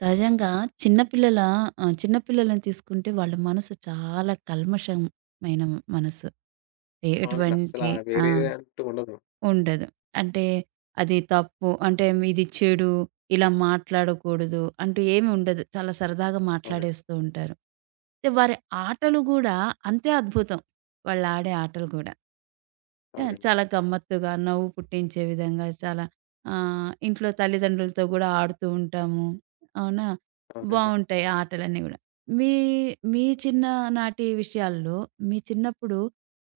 సహజంగా చిన్నపిల్లల చిన్న పిల్లలని తీసుకుంటే వాళ్ళ మనసు చాలా కల్మషమైన మనసు. ఎ అవునండి. అస్సలా ఎటువంటి ఆ! వేరేది అంటూ ఉండదు. ఉండదు. అంటే అది తప్పు, అంటే ఇది చెడు, ఇలా మాట్లాడకూడదు అంటూ ఏమి ఉండదు. చాలా సరదాగా అవునండి. మాట్లాడేస్తూ ఉంటారు. అయితే వారి ఆటలు గూడా అంతే అద్భుతం. వాళ్ళాడే ఆటలు గూడా. ఆ! అవునండి. చాలా గమ్మత్తుగా నవ్వు పుట్టించే విధంగా ఇంట్లో తల్లిదండ్రులతో గూడా ఆడుతూ ఉంటాము. అవునా? అవునండి. బావుంటాయి ఆటలన్నీ గూడా. మీ మీ చిన్ననాటి విషయాల్లో మీ చిన్నప్పుడు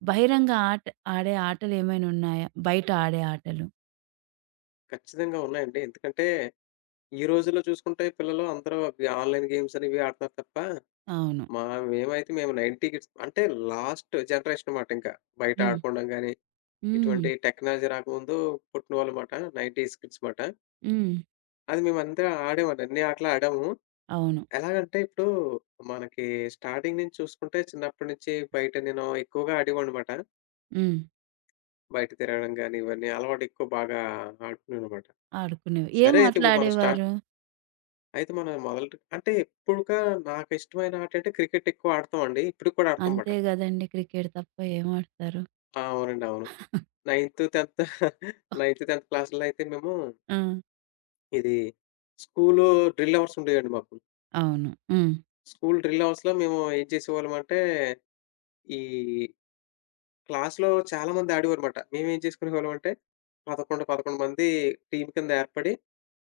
బహిరంగ ఆట ఆడే ఆటలేమైనా ఉన్నాయా? బయట ఆడే ఆటలు. ఖచ్చితంగా ఉన్నాయండి. ఎందుకంటే, ఈ రోజుల్లో చూసుకుంటే పిల్లలు అందరూ ఈ ఆన్‌లైన్ గేమ్స్ అని ఇవి ఆడుతున్నారు తప్ప, అవును. మా మేమైతే మేము 90 కిడ్స్ అంటే లాస్ట్ జనరేషన్ మాట ఇంకా. బయట హ్మ్. ఆడుకోవడం గాని, హ్మ్. ఇటువంటి టెక్నాలజీ రాకముందు పుట్టిన వాళ్ళు మాట. 90స్ కిడ్స్ మాట. హ్మ్. అది మేమందరం ఆడామండి. అన్ని ఆటలు ఆడాము. అవును. ఎలాగంటే ఇప్పుడు మనకి స్టార్టింగ్ నుంచి చూసుకుంటే చిన్నప్పటి నుంచి బయట నేను ఎక్కువగా ఆడేవాడినమాట. హ్మ్. బయట తిరగడం గాని, ఇవన్నీ అలవాటు ఎక్కువ బాగా ఆడుకున్నాననమాట. ఆడుకునేవి. ఏం సరే అయితే ఆటలు ఇప్పుడు మనం స్టార్ట్ ఆడేవారు? అయితే మనం మొదలుట అంటే ఇప్పుడుగా నాకు ఇష్టమైన ఆట అంటే క్రికెట్ ఎక్కువ ఆడతామండి. ఇప్పటికి కూడా ఆడతాం మాట. అంతే గదండీ! క్రికెట్ తప్ప ఏం ఆడతారు? ఆ! అవునండి. అవును. నైన్త్, 10థ్ 9థ్, 10థ్ క్లాస్‌లో అయితే మేము ఆ! ఇది స్కూలు డ్రిల్ అవర్స్ ఉండేయండి మాకు. అవును. హ్మ్. స్కూల్ డ్రిల్ అవర్స్‌లో మేము ఏం చేసేవాళ్ళం అంటే, ఈ క్లాస్‌లో చాలా మంది ఆడేవారుమాట. మేమేం చేసుకునేవాళ్ళం అంటే 11, 11 మంది టీమ్ కింద ఏర్పడి,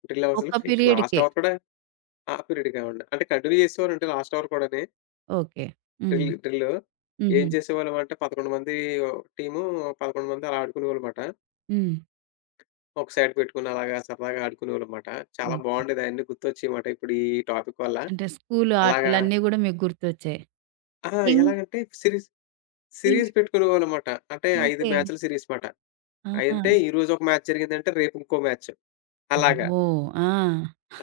డ్రిల్ ఒక్క అవర్స్‌లో ఇంక లాస్ట్ పీరియడ్‌కే. అవర్ కూడా ఆ! పీరియడ్ కావండి. అంటే కంటిన్యూ చేసేవారండి లాస్ట్ అవర్ కూడాని. ఓకే. హ్మ్. Drill drill. ఏం హుహు. చేసేవాళ్ళమంటే 11 మంది టీము, 11 మంది అలా ఆడుకునేవాళ్ళమాట. హ్మ్. ఒక సైడ్ పెట్టుకొని అలాగా సరదాగా ఆడుకునేవాళ్ళమాట. చాలా ఓకే. బావుండేది అయన్నీ గుర్తొచ్చాయిమాట ఇప్పుడు ఈ టాపిక్ వల్ల. అంటే స్కూలు అలాగా ఆటలన్నీ గూడా మీకు గుర్తొచ్చాయి. ఆ! ఇం ఎలాగంటే సిరీస్ ఇం సిరీస్ పెట్టుకునేవాళ్ళమాట. అంటే 5 ఓకే. మ్యాచ్‌ల సిరీస్ మాట. ఆహా! అయంటే ఈరోజు ఒక మ్యాచ్ జరిగిందంటే రేపు ఇంకో మ్యాచ్ అలాగా. అబ్బో! ఆ!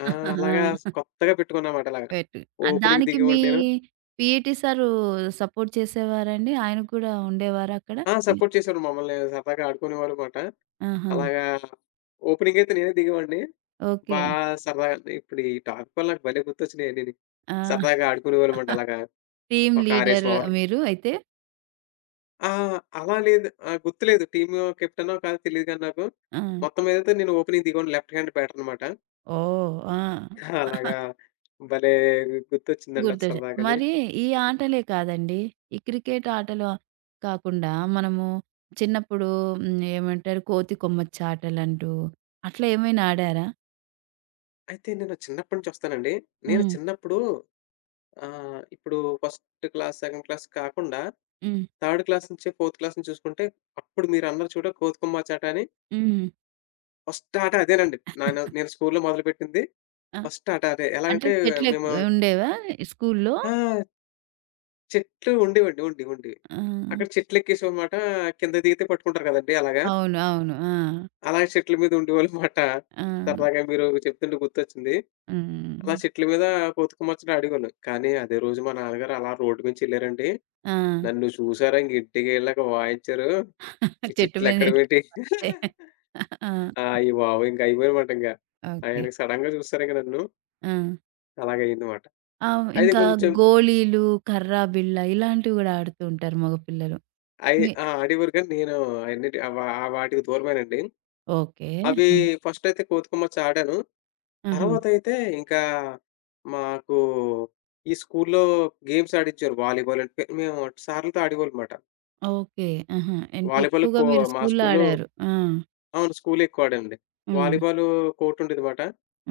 ఆ! అలాగా ఆ! కొత్తగా పెట్టుకున్నామాట అలాగా. పెట్టు. ఓపెనింగ్ దానికి మీ దిగేవాడిని నేను. పీఈటీ సారు సపోర్ట్ చేసేవారండి? ఆయన కూడా ఉండేవారా అక్కడ? ఆ! సపోర్ట్ చేసేవారు మమ్మల్ని. సరదాగా ఆడుకునేవారుమాట. ఆహా! అలాగా ఓపెనింగ్ అయితే నేనే దిగేవాడిని. బా ఓకే. సరదాగా ఇప్పుడు ఈ టాపిక్ వల్ల నాకు భలే గుర్తొచ్చినాయన్నీని. ఆ! సరదాగా ఆడుకునేవాళ్ళమాట అలాగా. టీమ్ ఒక 6, లీడర్ 7 ఓవర్లు. మీరు అయితే? ఆ! అలా లేదు. గుర్తులేదు. టీము కెప్టెనో కాదో తెలీదు గాని నాకు. ఆ! మొత్తం మీదైతే నేను ఓపెనింగ్ దిగేవాడిని. లెఫ్ట్ హ్యాండ్ బ్యాటరనమాట. ఓహ్! ఆ! అలాగా భలే గుర్తొచ్చిందండి అది గుర్తొచ్చాయి. సరదాగాని. మరి ఈ ఆటలే కాదండి. ఈ క్రికెట్ ఆటలు కాకుండా మనము చిన్నప్పుడు హ్మ్. ఏమంటారు కోతి కొమ్మచ్చి ఆటలంటూ అట్లా ఏమైనా ఆడారా? అయితే నేను చిన్నప్పటి నుంచి వస్తానండి. నేను హ్మ్. చిన్నప్పుడు ఆ! ఇప్పుడు ఫస్ట్ క్లాస్, సెకండ్ క్లాస్ కాకుండా హ్మ్. థర్డ్ క్లాస్ నుంచే ఫోర్త్ క్లాస్ నుంచి చూసుకుంటే అప్పుడు మీరన్నారు చూడు 'కోతికొమ్మచాట' అని హ్మ్. ఫస్ట్ ఆట అదేనండి. నేను స్కూల్‌లో మొదలుపెట్టింది ఆ! ఫస్ట్ ఆట అదే. ఎలా అంటే అంటే మేము చెట్లెక్కి ఉండేవా స్కూల్లో? ఆ! చెట్లు ఉండేవండి. ఉండేవి. ఆ! అక్కడ చెట్లెక్కేసామనమాట. కిందకి దిగితే పట్టుకుంటారు కదండీ అలాగా. అవును. అవును. ఆ! అలా చెట్ల మీద ఉండేవాళ్ళు మాట. ఆ! సరదాగా మీరు చెప్తుంటే గుర్తొచ్చింది. హ్మ్. అలా చెట్ల మీద బతుకమ్మ ముచ్చట ఆడేవాళ్ళం. కానీ అదే రోజు మా నాన్నగారు అలా రోడ్డు మీదకెళ్ళారండి. ఆ! నన్ను చూసారా ఇంక ఇంటికెళ్ళాక వాయించారు. ఈ చెట్టు మీద నుంచి చెట్లెక్కడవేంటి. ఆ! ఆ! అయ్య బాబోయ్! ఇంక అయిపోయానమాట ఇంక. ఓకే. ఆయనకి సడెన్‌గా చూసారు ఇంక నన్ను. ఆ! అలాగయిందన్నమాట. ఆ! అయితే ఇంకా కొంచెం గోళీలు, కర్రా బిళ్ళ ఇలాంటివి గూడా ఆడుతూ ఉంటారు మగపిల్లలు. అయి ఆ! ఆడేవారు కానీ నేను అయన్నిటి ఆ వా ఆ వాటికి దూరమేనండి. ఓకే. అవి ఆ! ఫస్ట్ అయితే బతుకమ్మ ముచ్చట ఆడాను. ఆహా! తర్వాతయితే ఇంకా మాకు ఈ స్కూల్లో గేమ్స్ ఆడించారు. వాలీబాల్ అంటే మేము సార్లతో ఆడేవాళ్ళమాట. ఓకే. ఆహా! అంటే వాలీబాల్ ఎక్కువగా కో మీరు మా స్కూల్లో స్కూల్లో ఆడారు. ఆ! అవును. స్కూల్లో ఎక్కువ ఆడానండి. హ్మ్. వాలీబాలు కోర్టుండేదిమాట.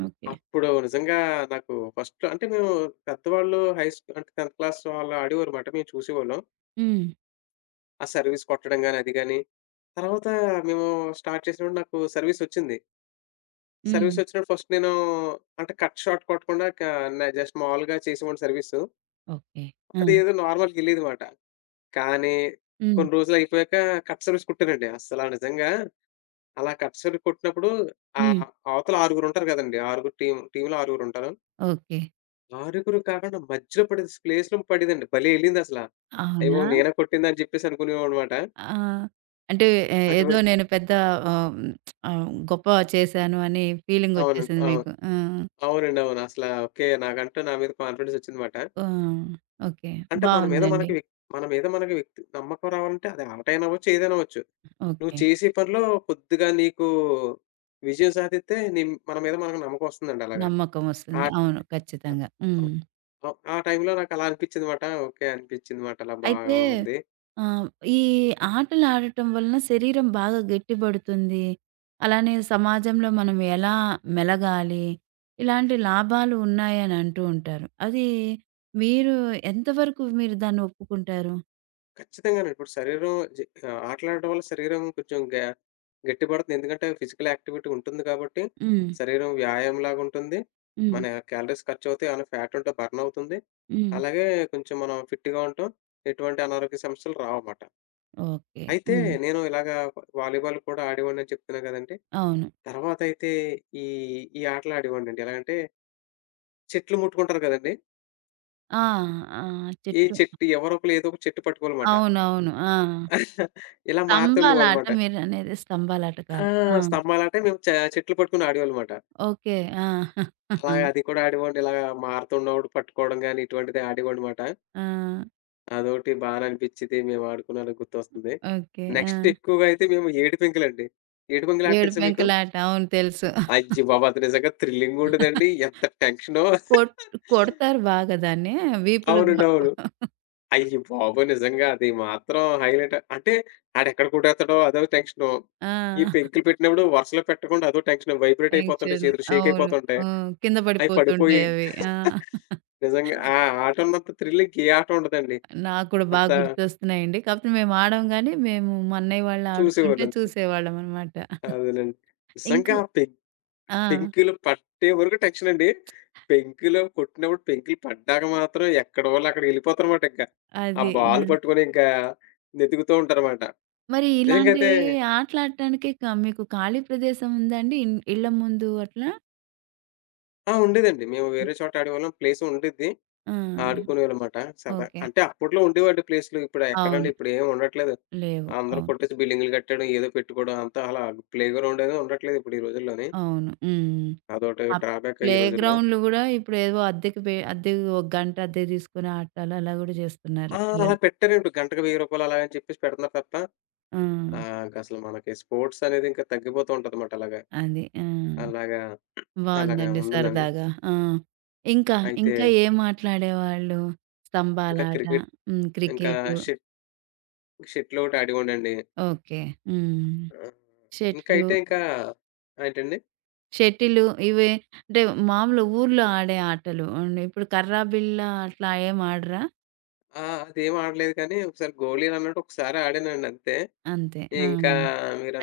ఓకే. అప్పుడు నిజంగా నాకు ఫస్ట్‌లో అంటే మేము పెద్దవాళ్ళు హై స్కూ అంటే 10థ్ క్లాస్ వాళ్ళు ఆడేవారుమాట. మేము చూసేవాళ్ళం. హ్మ్. ఆ సర్వీస్ కొట్టడం గాని, అది గాని. తర్వాత మేము స్టార్ట్ చేసినప్పుడు నాకు సర్వీసొచ్చింది. హ్మ్. సర్వీసొచ్చినప్పుడు ఫస్ట్ నేను అంటే కట్ షాట్ కొట్టకుండా క న జస్ట్ మామూలుగా చేసేవాడిని సర్వీసు. ఓకే. ఆ! అది ఏదో నార్మల్‌గా ఎళ్ళేదిమాట. కానీ హ్మ్. కొన్ని రోజులయిపోయాక కట్ సారీస్ కుట్టానండి. అస్సల నిజంగా అలా కట్ సారీ కుట్టినప్పుడు హ్మ్. అవతల ఆరుగురుంటారు గదండీ. ఆరుగురు టీమ్‌లో ఆరుగురుంటారు. ఓకే. ఆరుగురు కాకుండా మధ్యలో పడేది ప్లేస్‌లో పడేదండి. భలే ఎళ్ళిందసల. అయ్యో! అవునా? నేనే కొట్టిందా అని జెప్పేసి అనుకునేవాడినమాట. ఆ! అంటే ఏదో అటువంటి నేను పెద్ద ఆహ్, గొప్ప చేశాను అని అవునండి. ఫీలింగొచ్చేసింది అవును. మీకు. ఆ! అవునండి. అవును. అసల ఓకే. నాకంటూ నా మీద కాన్ఫిడెన్స్ వచ్చిందన్నమాట. ఆ! ఓకే. అంటే మన మీద బావుందండి. మనకి వ్యక్ మన మీద మనకి వ్యక్తి నమ్మకం రావాలంటే అది ఆటైనా అవ్వచ్చు, ఏదైనా అవ్వచ్చు. నువ్వు ఓకే. చేసే పనిలో కొద్దిగా నీకు విజయం సాధిస్తే నీ మన మీద మనకు నమ్మకమొస్తుందండి అలాగా. ఆ! నమ్మకమొస్తుంది. అవును. ఖచ్చితంగా. హ్మ్. ఆ! ఆ టైంలో నాకలా అనిపిచ్చిందమాట. ఓకే. అనిపిచ్చిందమాట. అలా బాగా అయితే ఉంది. ఆహ్, ఈ ఆటలాడటం వలన శరీరం బాగా గట్టిపడుతుంది. అలానే సమాజంలో మనం ఎలా మెలగాలి, ఇలాంటి లాభాలు ఉన్నాయని అంటూ ఉంటారు. అది మీరు ఎంతవరకు దాన్ని ఒప్పుకుంటారు? ఖచ్చితంగానే ఇప్పుడు శరీరం జి ఆటలాడటం వల్ల శరీరం కొంచెం గ గట్టిపడుతుంది. ఎందుకంటే ఫిజికల్ యాక్టివిటీ ఉంటుంది కాబట్టి, హ్మ్. శరీరం వ్యాయామంలాగా ఉంటుంది. హ్మ్. మన క్యాలరీస్ ఖర్చవుతాయి. ఏమైనా ఫ్యాట్ ఉంటే బర్న్ అవుతుంది. హ్మ్. అలాగే కొంచెం మనం ఫిట్‌గా ఉంటాం. ఎటువంటి అనారోగ్య సమస్యలు రావమాట. ఓకే. అయితే హ్మ్. నేను ఇలాగా వాలీబాల్ కూడా ఆడేవాడినని చెప్తున్నా కదండీ! అవును. తర్వాతయితే ఈ ఈ ఆటలు ఆడేవాడినండి. ఎలాగంటే చెట్లు ముట్టుకుంటారు కదండీ! ఆ! ఆ! ఈ చెట్టు. చెట్టు ఎవరో ఒకళ్ళు ఏదో ఒక చెట్టు పట్టుకోవాలమాట. అవునవును. ఆ! ఇలా స్తంభాలాట మారుతుండేవాళ్ళమాట. మీరనేది స్తంభాలాట ఆ! కాదు. ఆ! స్తంభాలంటే మేము చ చెట్లు పట్టుకొని ఆడేవాళ్ళమాట. ఓకే. ఆ! అలాగ అది కూడా ఆడేవాడిని. ఇలాగా మారుతున్నప్పుడు పట్టుకోవడం గాని ఇటువంటిది ఆడేవాడినమాట. ఆ! అదోకటి బానే అనిపిచ్చేది. మేము ఆడుకున్నాను గుర్తొస్తుంది. ఓకే. ఆ! నెక్స్ట్ ఎక్కువగా అయితే మేము ఏడు పెంకులండి. ఏడు పెంకులాట ఏడు తెలుసా మీకు? పెంకులాట. అవును తెలుసు. అయ్య బాబోయ్! నిజంగా థ్రిల్లింగ్ ఉంటదండి. ఎంత టెన్షనో. కొట్ కొడతారు బాగా దాన్ని. వీపులు బ అవునండి. అవును. బ అయ్య బాబోయ్! నిజంగా అది మాత్రం హైలైట్. అంటే ఆడెక్కడ కొట్టేత్తడో అదో టెన్షను. ఈ ఆ! పెంకులు పెట్టినప్పుడు వరుసలో పెట్టకుండా అదో టెన్షన్. వైబ్రేట్ అయిపోతుంటాయి. టెన్షన్. చేతులు షేక్ అవును. అయిపోతుంటాయి. హ్మ్. కింద అయి పడిపోయి పడిపోతుంటాయి అవి. ఆ! నిజంగా ఆ ఆట ఉన్నంత థ్రిల్ ఇంకే ఆట ఉండదండి. నాకు కూడా బాగా అంతా గుర్తొస్తున్నాయండి. కాకపోతే మేము ఆడం గాని, మేము మా అన్నయ్య వాళ్ళు ఆడుతుంటే చూసేవాళ్ళంతే. చూసేవాళ్ళమనమాట. అదేనండి. ఇంక నిజంగా ఆ పెం ఆ! పెంకులు పట్టే వరకు టెన్షన్ అండి. పెంకులు కొట్టినప్పుడు పెంకులు పడ్డాక మాత్రం ఎక్కడి వాళ్ళక్కడికి వెళ్ళిపోతారన్నమాట ఇంకా. ఆ అది. ఆ! బాల్ పట్టుకొని ఇంకా వెతుకుతూ ఉంటారన్నమాట. మరి ఇలాంటి నిజంగైతే ఆటలాడటానికి మీకు ఖాళీ ప్రదేశం ఉందా అండి? ఇళ్ళ ముందు అట్లా? ఆ! ఉండేదండి. మేము వేరే చోట ఆడేవాళ్ళం. ప్లేస్ ఉండిద్ది. ఆ! ఆడుకునేవాళ్ళమాట సరదా ఓకే. అంటే అప్పట్లో ఉండేవండి ప్లేస్‌లు. ఇప్పుడు ఎక్కడండి అవును. ఇప్పుడేమి ఉండట్లేదు. లేవు. అందరూ అవును. కొట్టేసి బిల్డింగులు కట్టేయడం, ఏదో పెట్టుకోవడం అంతా అలా ప్లే గ్రౌండ్ అనేది ఉండట్లేదు ఇప్పుడు ఈ రోజుల్లోని. అవును. హ్మ్. అదొకటి ఆ డ్రాబ్యాక్ ఈ రోజుల్లో. ప్లేగ్రౌండ్‌లు గూడా ఇప్పుడేవో అద్దెకి పె అద్దెకు ఒక గంట అద్దెకు తీసుకొని ఆడటాలు అలా గూడా చేస్తున్నారు ఆ! అలా పిల్లలు. పెట్టారేంటి గంటకు రూ. 1000 అలా అని చెప్పేసి పెడుతున్నారు తప్ప ఆ! ఆ! ఇంకసలు మనకి స్పోర్ట్స్ అనేది ఇంకా తగ్గిపోతూ ఉంటదన్నమాట అలాగా. అది. ఆ! అలాగా అలాగా బావుందండి ఉంటుందండి. సరదాగా. ఆ! ఇంకా, అయితే ఇంకా ఏం ఆటలాడేవాళ్ళు? ఇంకా స్తంభాలాట, క్రికెట్, హ్మ్. ఇంకా క్రికెటు. షెట్ షెటిలొకటి ఆడేవాడినండి. ఓకే. హ్మ్. ఆహ్, ఇంకా షటిలు, అయితే ఇంకా ఏంటండి? షటిలు ఇవే అంటే మామూలు ఊర్లో ఆడే ఆటలు. ఇప్పుడు కర్రా బిళ్ళ అట్లా ఏం ఆడరా? ఆ! అదేం ఆడలేదు కానీ ఒకసారి గోళీలన్నట్టు ఒకసారి ఆడానండి అంతే. అంతే. ఆ! ఇంకా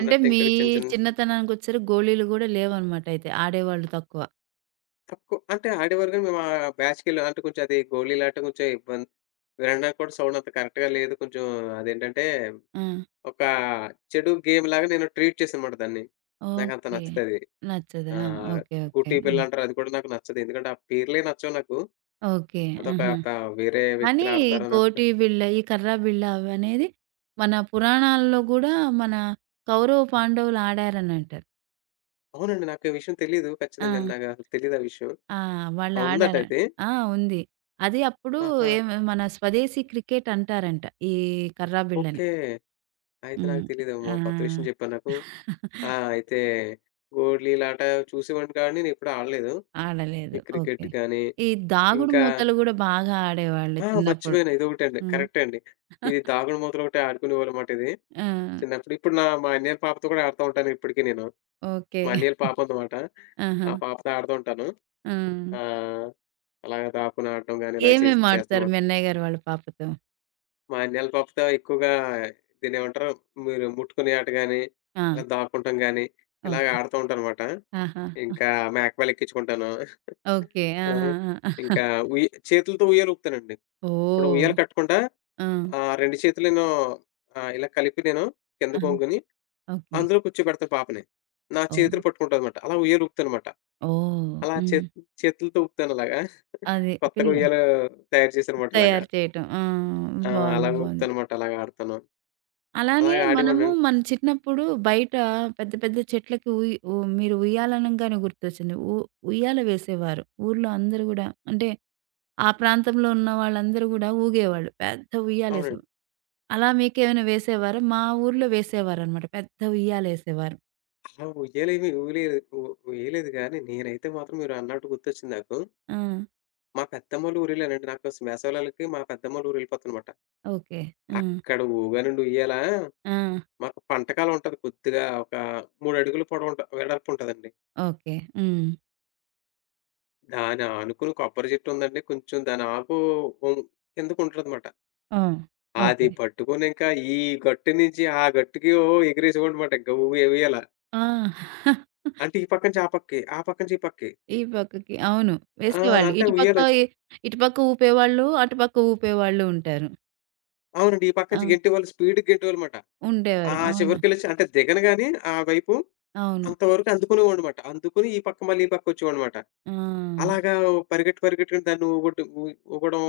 అంటే మీ ఇంకా చిన్న చిన్న చిన్నతనానికొచ్చేసరికి గోళీలు గూడా లేవనమాట అయితే. ఆడేవాళ్ళు తక్కువ. తక్కువ అంటే ఆడేవారు కానీ మేము బ్యాచ్‌కెళ్ళి అంటే కొంచెం అది గోళీలాట కొంచెం ఇబ్బంది, వినడానికి కూడా సౌండ్ అంత కరెక్ట్‌గా లేదు. కొంచెం అదేంటంటే ఆ! ఒక చెడు గేమ్‌లాగా నేను ట్రీట్ చేశానమాట దాన్ని. నాకంత ఓకే. నచ్చదది. నచ్చదా? ఆహ్, ఓకే. ఓకే. గుట్టి హ్మ్. బిళ్ళంటారు అది కూడా నాకు నచ్చదు. ఎందుకంటే ఆ పేర్లే నచ్చవు నాకు. ఓకే. అదొక ఆహా! ప వేరే కానీ వ్యక్తులు ఆడతారన్నట్టు. గోటి బిళ్ళ, ఈ కర్ర బిళ్ళ అవనేది మన పురాణాల్లో గూడా మన కౌరవ, పాండవులు ఆడారనంటారు. అవునండి. నాకు ఈ విషయం తెలీదు. ఆ! ఖచ్చితంగా నాకసలు తెలీదు ఆ విషయం. ఆ! వాళ్ళు ఆ! ఉందట ఆడార అది. ఆ! ఉంది. అది అప్పుడు ఆహా! ఏం మన స్వదేశీ క్రికెట్ అంటారంట. ఈ కర్రా బిళ్ళని. ఓకే. అయితే నాకు హ్మ్. తెలీదమ్మా. ఆ! కొత్త విషయం చెప్పావు నాకు. ఆ! అయితే గోళీలాట చూసేవాడిని కానీ నేనెప్పుడు ఆడలేదు. ఈ ఆడలేదు. Cricket okay. గానీ, ఈ దాగుడు ఇంకా మూతలు గూడా బాగా ఆడేవాళ్ళు ఆ! చిన్నప్పుడు. మర్చిపోయాను ఇదొకటండి. హ్మ్. కరెక్టే అండి. ఇది దాగుడుమూతలు ఒకటి ఆడుకునేవాళ్ళమాట ఇది. ఆ! చిన్నప్పుడు. ఇప్పుడు నా మా అన్నయ్య పాపతో కూడా ఆడుతా ఉంటాను ఇప్పటికి నేను. ఓకే. మా అన్నయ్యల పాప ఉందన్నమాట. ఆహా! ఆ పాపతో ఆడుతూ ఉంటాను. ఆ! ఆహ్, అలాగ దాక్కుని ఆడటం గాని ఇలాగ చేసి ఏమేమి ఆడతారు చేస్తానమాట. మీ అన్నయ్య గారు వాళ్ళ పాపతో? మా అన్నయ్యల పాపతో ఎక్కువగా దీన్నేమంటారు, మీరు ముట్టుకునే ఆట గాని, ఆ! ఇలా దాక్కుంటం గాని, ఇలాగ ఓకే. ఆడుతూ ఉంటానమాట. ఆహా! ఇంకా మేకపిల్ల ఎక్కించుకుంటాను. ఓకే. ఆ! ఆహా! ఆ! ఇంకా ఉయ్ చేతులతో ఉయ్యాల ఊపుతానండి. ఇప్పుడు ఓహ్! ఉయ్యాల కట్టకుండా ఆ! 2 చేతులు నేను ఇలా కలిపి నేను ఆహా! కిందకొంగుని ఓకే. అందులో కూర్చోబెడతా పాపని. నా ఓహ్! చేతులు పట్టుకుంటాదనమాట. అలా ఉయ్యాల ఊపుతానమాట. ఓహ్! అలా హ్మ్. చేత్ చేతులతో ఊపుతానలాగా. అది కొత్తగా పిల్ల ఉయ్యాల తయారు చేశారనమాట ఇలాగా. తయారు చేయటం. ఆ! ఆ! బావుంది. అలాగ బావుంది. ఊపుతానమాట. అలాగ ఆడతాను. అలానే అలాగ మనము ఆడేవాడినండి. మన చిన్నప్పుడు బయట పెద్ద పెద్ద చెట్లకి ఉయ్ ఉ మీరు ఉయ్యాలనంగానే గుర్తొచ్చింది. ఉయ్యాల వేసేవారు. ఊర్లో అందరూ గూడా అంటే ఆ ప్రాంతంలో ఉన్న వాళ్ళందరూ గూడా ఊగేవాళ్ళు. పెద్ద అవునండి. ఉయ్యాలేసేవారు. అలా మీకేమైనా వేసేవారా? మా ఊర్లో వేసేవారనమాట. పెద్ద ఉయ్యాలేసేవారు. అలా ఉయ్యాలేమి ఊయలేదు ఊ ఊయలేదు గానీ, నేనైతే మాత్రం మీరన్నట్టు గుర్తొచ్చింది నాకు. ఆ! మా పెద్దమ్మోళ్ళ ఊరెళ్ళానండి. నాకు స్ వేసవికాలాలకి మా పెద్దమ్మోళ్ళ ఊరెళ్ళిపోతానమాట. ఓకే. హ్మ్. అక్కడ ఊగానండి ఉయ్యాల. ఆ! మాకు పంటకాలం ఉంటది కొద్దిగా ఒక 3 అడుగుల పొడవుంట వెడల్పుంటదండి. ఓకే. హ్మ్. దాని ఆనుకుని కొబ్బరి చెట్టు ఉందండి. కొంచెం దాని ఆకు ఉం కిందకుంటదనమాట. ఆ! అది ఓకే. పట్టుకొని ఇంకా ఈ గట్టు నుంచి ఆ గట్టుకి ఓ ఎగిరేసేవాడినమాట ఇంక ఉయ్య ఉయ్యాల. ఆ! అంటే ఈ పక్క నుంచి ఆ పక్కకి, ఆ పక్క నుంచి ఈ పక్కకి. ఈ పక్కకి. అవును. ఆ! వేసేవాళ్ళు. అంటే ఇటుపక్క ఉయ్యాల ఇ ఇటుపక్క ఊపేవాళ్ళు, అటుపక్క ఊపేవాళ్ళు ఉంటారు. అవునండి. ఈ పక్క ఆ! నుంచి గెంటేవాళ్ళు స్పీడ్‌గా గెంటేవాళ్ళమాట. ఆ ఉండేవారు. అవును. చివరికెళ్ళొచ్చి అంటే దిగనుగాని ఆ వైపు అవును. అంతవరకు అందుకునేవాడినమాట. అందుకుని ఈ పక్క మళ్ళీ ఈ పక్కొచ్చేవాడినమాట. ఆ! అలాగా ఓ పరిగెట్టి పరిగెట్టుకుంటూ దాన్ని ఊగొట్టు ఊ ఊగడం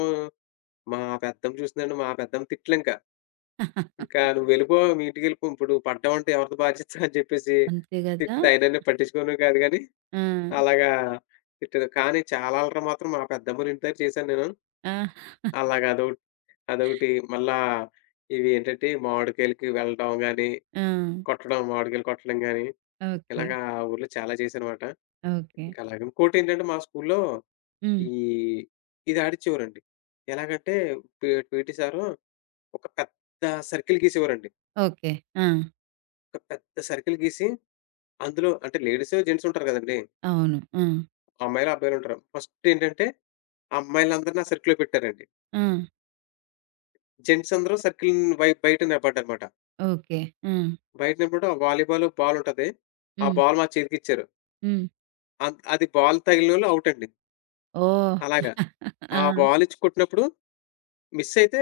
మా పెద్దమ్మ చూసిందండి. మా పెద్దమ్మ తిట్లింక. ఇంకా "నువ్వెళ్ళిపో మీ ఇంటికెళ్ళిపో. ఇప్పుడు నువ్వు పడ్డావంటే ఎవరిది బాధ్యత" అని చెప్పేసి అంతే గదా! తిట్టితే ఆయనన్నీ పట్టించుకునేవాడు కాదు గానీ, ఆ! అలాగా తిట్టేది. కానీ చాలా అల్లరి మాత్రం మా పెద్దమ్మోళ్ళింటి దగ్గర చేశాను నేను. ఆ! అలాగా అదొకటి అదొకటి మళ్ళా ఇవి ఏంటంటే మామిడికాయలకి వెళ్ళడం గానీ, ఆ! కొట్టడం మామిడికాయలు కొట్టడం గానీ, ఓకే. ఇలాగా ఆ ఊర్లో చాలా చేశానమాట. ఓకే. ఇంకా అలాగే ఇంకోటేంటంటే మా స్కూల్‌లో హ్మ్. ఈ ఇది ఆడిచ్చేవారండి. ఎలాగంటే పి పీటీ సారు ఒక పెద్ద సర్కిల్ గీసేవారండి. ఓకే. ఆ! ఒక పెద్ద సర్కిల్ గీసి అందులో అంటే లేడీసు, జెంట్స్ ఉంటారు గదండీ. అవును. ఆ! అమ్మాయిలు, అబ్బాయిలుంటారు. ఫస్టేంటంటే అమ్మాయిలందరిని నా సర్కిల్‌లో పెట్టారండి. ఆ! జెంట్స్ అందరూ సర్కిల్ బై బయట నిలబడ్డారనమాట. ఓకే. ఆ! బయట నిలబడి వాలీబాల్ బాలుంటది. ఆ హ్మ్. బాల్ మా చేతికిచ్చారు. హ్మ్. అన్ అది బాల్ తగిలినోళ్ళు ఔటండి. ఓహ్! అలాగా. ఆ! ఆ బాలిచ్చి కొట్టినప్పుడు మిస్సయితే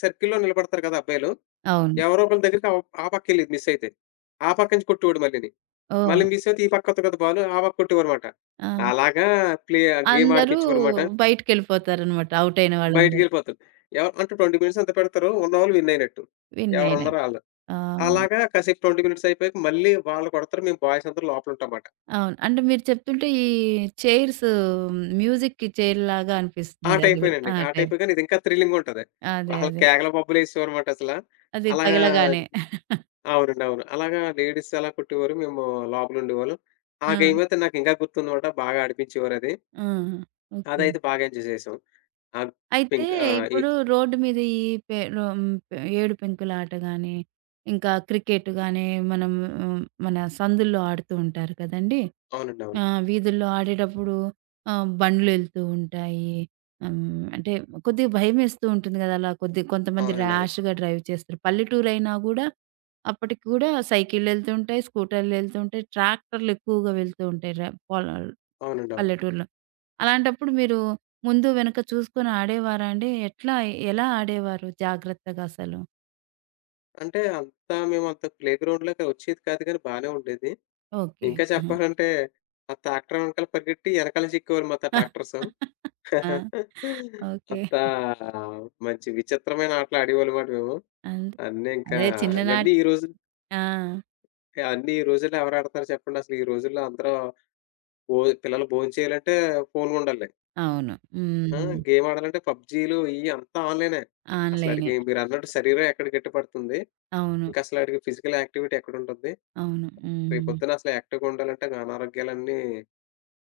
సర్కిల్‌లో నిలబడతారు కదా అబ్బాయిలు. అవును. ఎవరో ఒకళ్ళ దగ్గరికి ఆ ఆ పక్కెళ్ళేది మిస్సయితే. ఆ పక్క నుంచి కొట్టేవాడు మళ్ళీని. మళ్ళీ ఓహ్! మిస్సయితే ఈ పక్కొత్తది కదా బాలు. ఆ పక్క కొట్టేవారమాట. ఆ! అలాగా ప్లే గేమ్ అందరూ ఆడిపిచ్చేవారమాట. బయటికెళ్ళిపోతారనమాట. ఔట్ అయిన వాళ్ళందరూ. బయటికెళ్ళిపోతారు. ఎవరు అంటే 20 మినిట్స్ ఎంత పెడతారో ఉన్నవాళ్ళు విన్ అయినట్టు. విన్ అయిన ఎవరున్నారో ఆళ్ళు. ఆ! అలాగా కాసేపు 20 మినిట్స్ అయిపోయాక మళ్ళీ వాళ్ళు కొడతారు. మేము బాయ్స్ అందరూ లోపలుంటాం మాట. అవును. అంటే మీరు చెప్తుంటే ఈ చైర్స్ మ్యూజిక్‌కి చైర్‌లాగా ఆ అనిపిస్తుంది. అది గూడా. టైపేనండి. ఆ! ఆ టైప్. టైపే కానీ ఇదింకా థ్రిల్లింగుంటది. అదే. ఆళ్ళు అదే. కేకలు, బొబ్బలేసేవారన్నమాట అసల. అది అలాగా తగలగానే. అవునండి. అవును. అలాగా లేడీస్ అలా కొట్టేవారు. మేము లోపలుండేవాళ్ళం. ఆ ఆ! గేమయితే నాకింకా గుర్తుందన్నమాట. బాగా ఆడిపించేవారది. ఆ! ఓకే. అదైతే బాగా ఎంజాయ్ చేసాం. ఆ అయితే పింక్ ఈ ఇప్పుడు రోడ్డు మీద ఈ పె రో హ్మ్, ఏడు పెంకుల ఆట గాని, ఇంకా క్రికెట్ గాని మనం హ్మ్, మన సందుల్లో ఆడుతూ ఉంటారు కదండీ! అవునండి. అవును. వీధుల్లో ఆడేటప్పుడు బండ్లెళ్తూ ఉంటాయి. హ్మ్, అంటే కొద్దిగా భయమేస్తూ ఉంటుంది కదా! అలా కొంతమంది అవునండి. అవును. ర్యాష్‌గా డ్రైవ్ చేస్తారు. పల్లెటూరైనా గూడా అప్పటికి కూడా సైకిళ్ళెళ్తుంటాయి, స్కూటర్‌లెళ్తుంటాయి, ట్రాక్టర్‌లెక్కువగా వెళ్తూ ఉంటాయి పొలాలు అవునండి. అవును. పల్లెటూరులో. అలాంటప్పుడు మీరు ముందు వెనక చూసుకొని ఆడేవారా అండి? ఎట్లా? ఎలా ఆడేవారు జాగ్రత్తగా అసలు? అంటే అంతా మేమంత ప్లే గ్రౌండ్‌లోకి వచ్చేది కాదు గానీ బానే ఉండేది. ఓకే. ఇంకా హ్మ్. చెప్పాలంటే ఆ ట్రాక్టర్ వెనకాల పరిగెట్టి ఎనకాల చిక్కేవాళ్ళు మాతో ట్రాక్టర్సు. ఆ! ఓకే. అంత మంచి విచిత్రమైన ఆటలు ఆడేవాళ్ళమాట మేము. అంతే. అన్నీ ఇంకా అదే ఇవన్నీ చిన్ననాటి ఈ రోజు ఆ! అన్నీ ఈ రోజుల్లో ఎవరు ఆడతారు చెప్పండి? అసలు ఈ రోజుల్లో అందరూ భో పిల్లలు భోంచేయాలంటే ఫోన్‌లుండాలి. అవును. ఆ! హ్మ్. గేమ్ ఆడాలంటే పబ్‌జీలు ఇయి అంతా ఆన్‌లైనే. ఆన్‌లైనే. అసలాడికి మీరన్నట్టు శరీరం ఎక్కడ గట్టిపడుతుంది? అవును. ఇంకసలాడికి ఫిజికల్ యాక్టివిటీ ఎక్కడుంటుంది? అవును. రేపు హ్మ్. పొద్దున అసలు యాక్టివ్‌గా ఉండాలంటే ఇంక అనారోగ్యాలన్నీ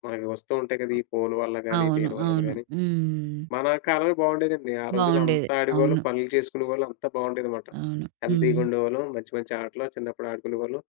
మనకి వస్తూ ఉంటాయి కదా! ఈ ఫోను వల్ల గాని, అవును. దేని వల్లన అవును. గాని. హ్మ్. మన కాలమే బాగుండేదండి. ఆ రోజుల్లో బావుండేది. అంతా ఆడేవాళ్ళం, అవును. పనులు చేసుకునేవాళ్ళం అంతా బాగుండేదన్నమాట. అవును. హెల్తీగా హ్మ్. ఉండేవాళ్ళం. మంచి మంచి ఆటలు చిన్నప్పుడు ఆడుకునేవాళ్ళం.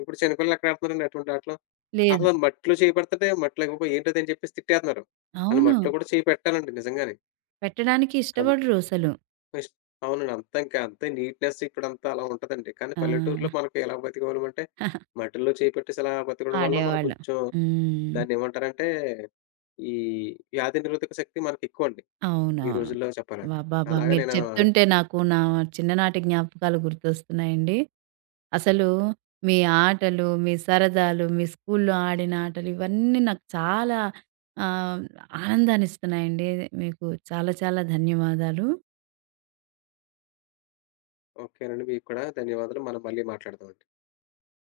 ఇప్పుడు చిన్నపిల్లలు ఎక్కడ ఆడుతున్నారండి అటువంటి ఆటలు. లేదు. అసలు మట్టిలో చేయి పెడితే మట్టిలో ఏంటది అని చెప్పేసి తిట్టేస్తున్నారు. ఆళ్ళు అవును. మట్టిలో కూడా చేయి పెట్టాలండి నిజంగానే. పెట్టడానికి ఇష్టపడరు అసలు. బెస్ట్. అవునండి. అంతా ఇంకా అంతే నీట్‌నెస్ ఇక్కడంతా అలా ఉంటదండి. కానీ ఆ! పల్లెటూరులో మనకి ఎలా బతికేవాళ్ళమంటే, మట్టిలో చేయి పెట్టేసి అలా బతకడం వల్ల మనం ఆడేవాళ్ళు. కొంచెం హ్మ్. దాన్నేమంటారంటే, ఈ వ్యాధి నిరోధక శక్తి మనకెక్కువండి. ఈ అవునవును. రోజుల్లో చెప్పాలంటే. అబ్బబ్బా! అలాగే మీరు నేను చెప్తుంటే నాకు నా చిన్ననాటి జ్ఞాపకాలు గుర్తొస్తున్నాయండి. అసలు మీ ఆటలు, మీ సరదాలు, మీ స్కూల్లో ఆడిన ఆటలు ఇవన్నీ నాకు చాలా ఆహ్, ఆనందాన్నిస్తున్నాయండి. మీకు చాలా చాలా ధన్యవాదాలు. ఓకేనండి. మీకు కూడా ధన్యవాదాలు. మనం మళ్ళీ మాట్లాడదాం.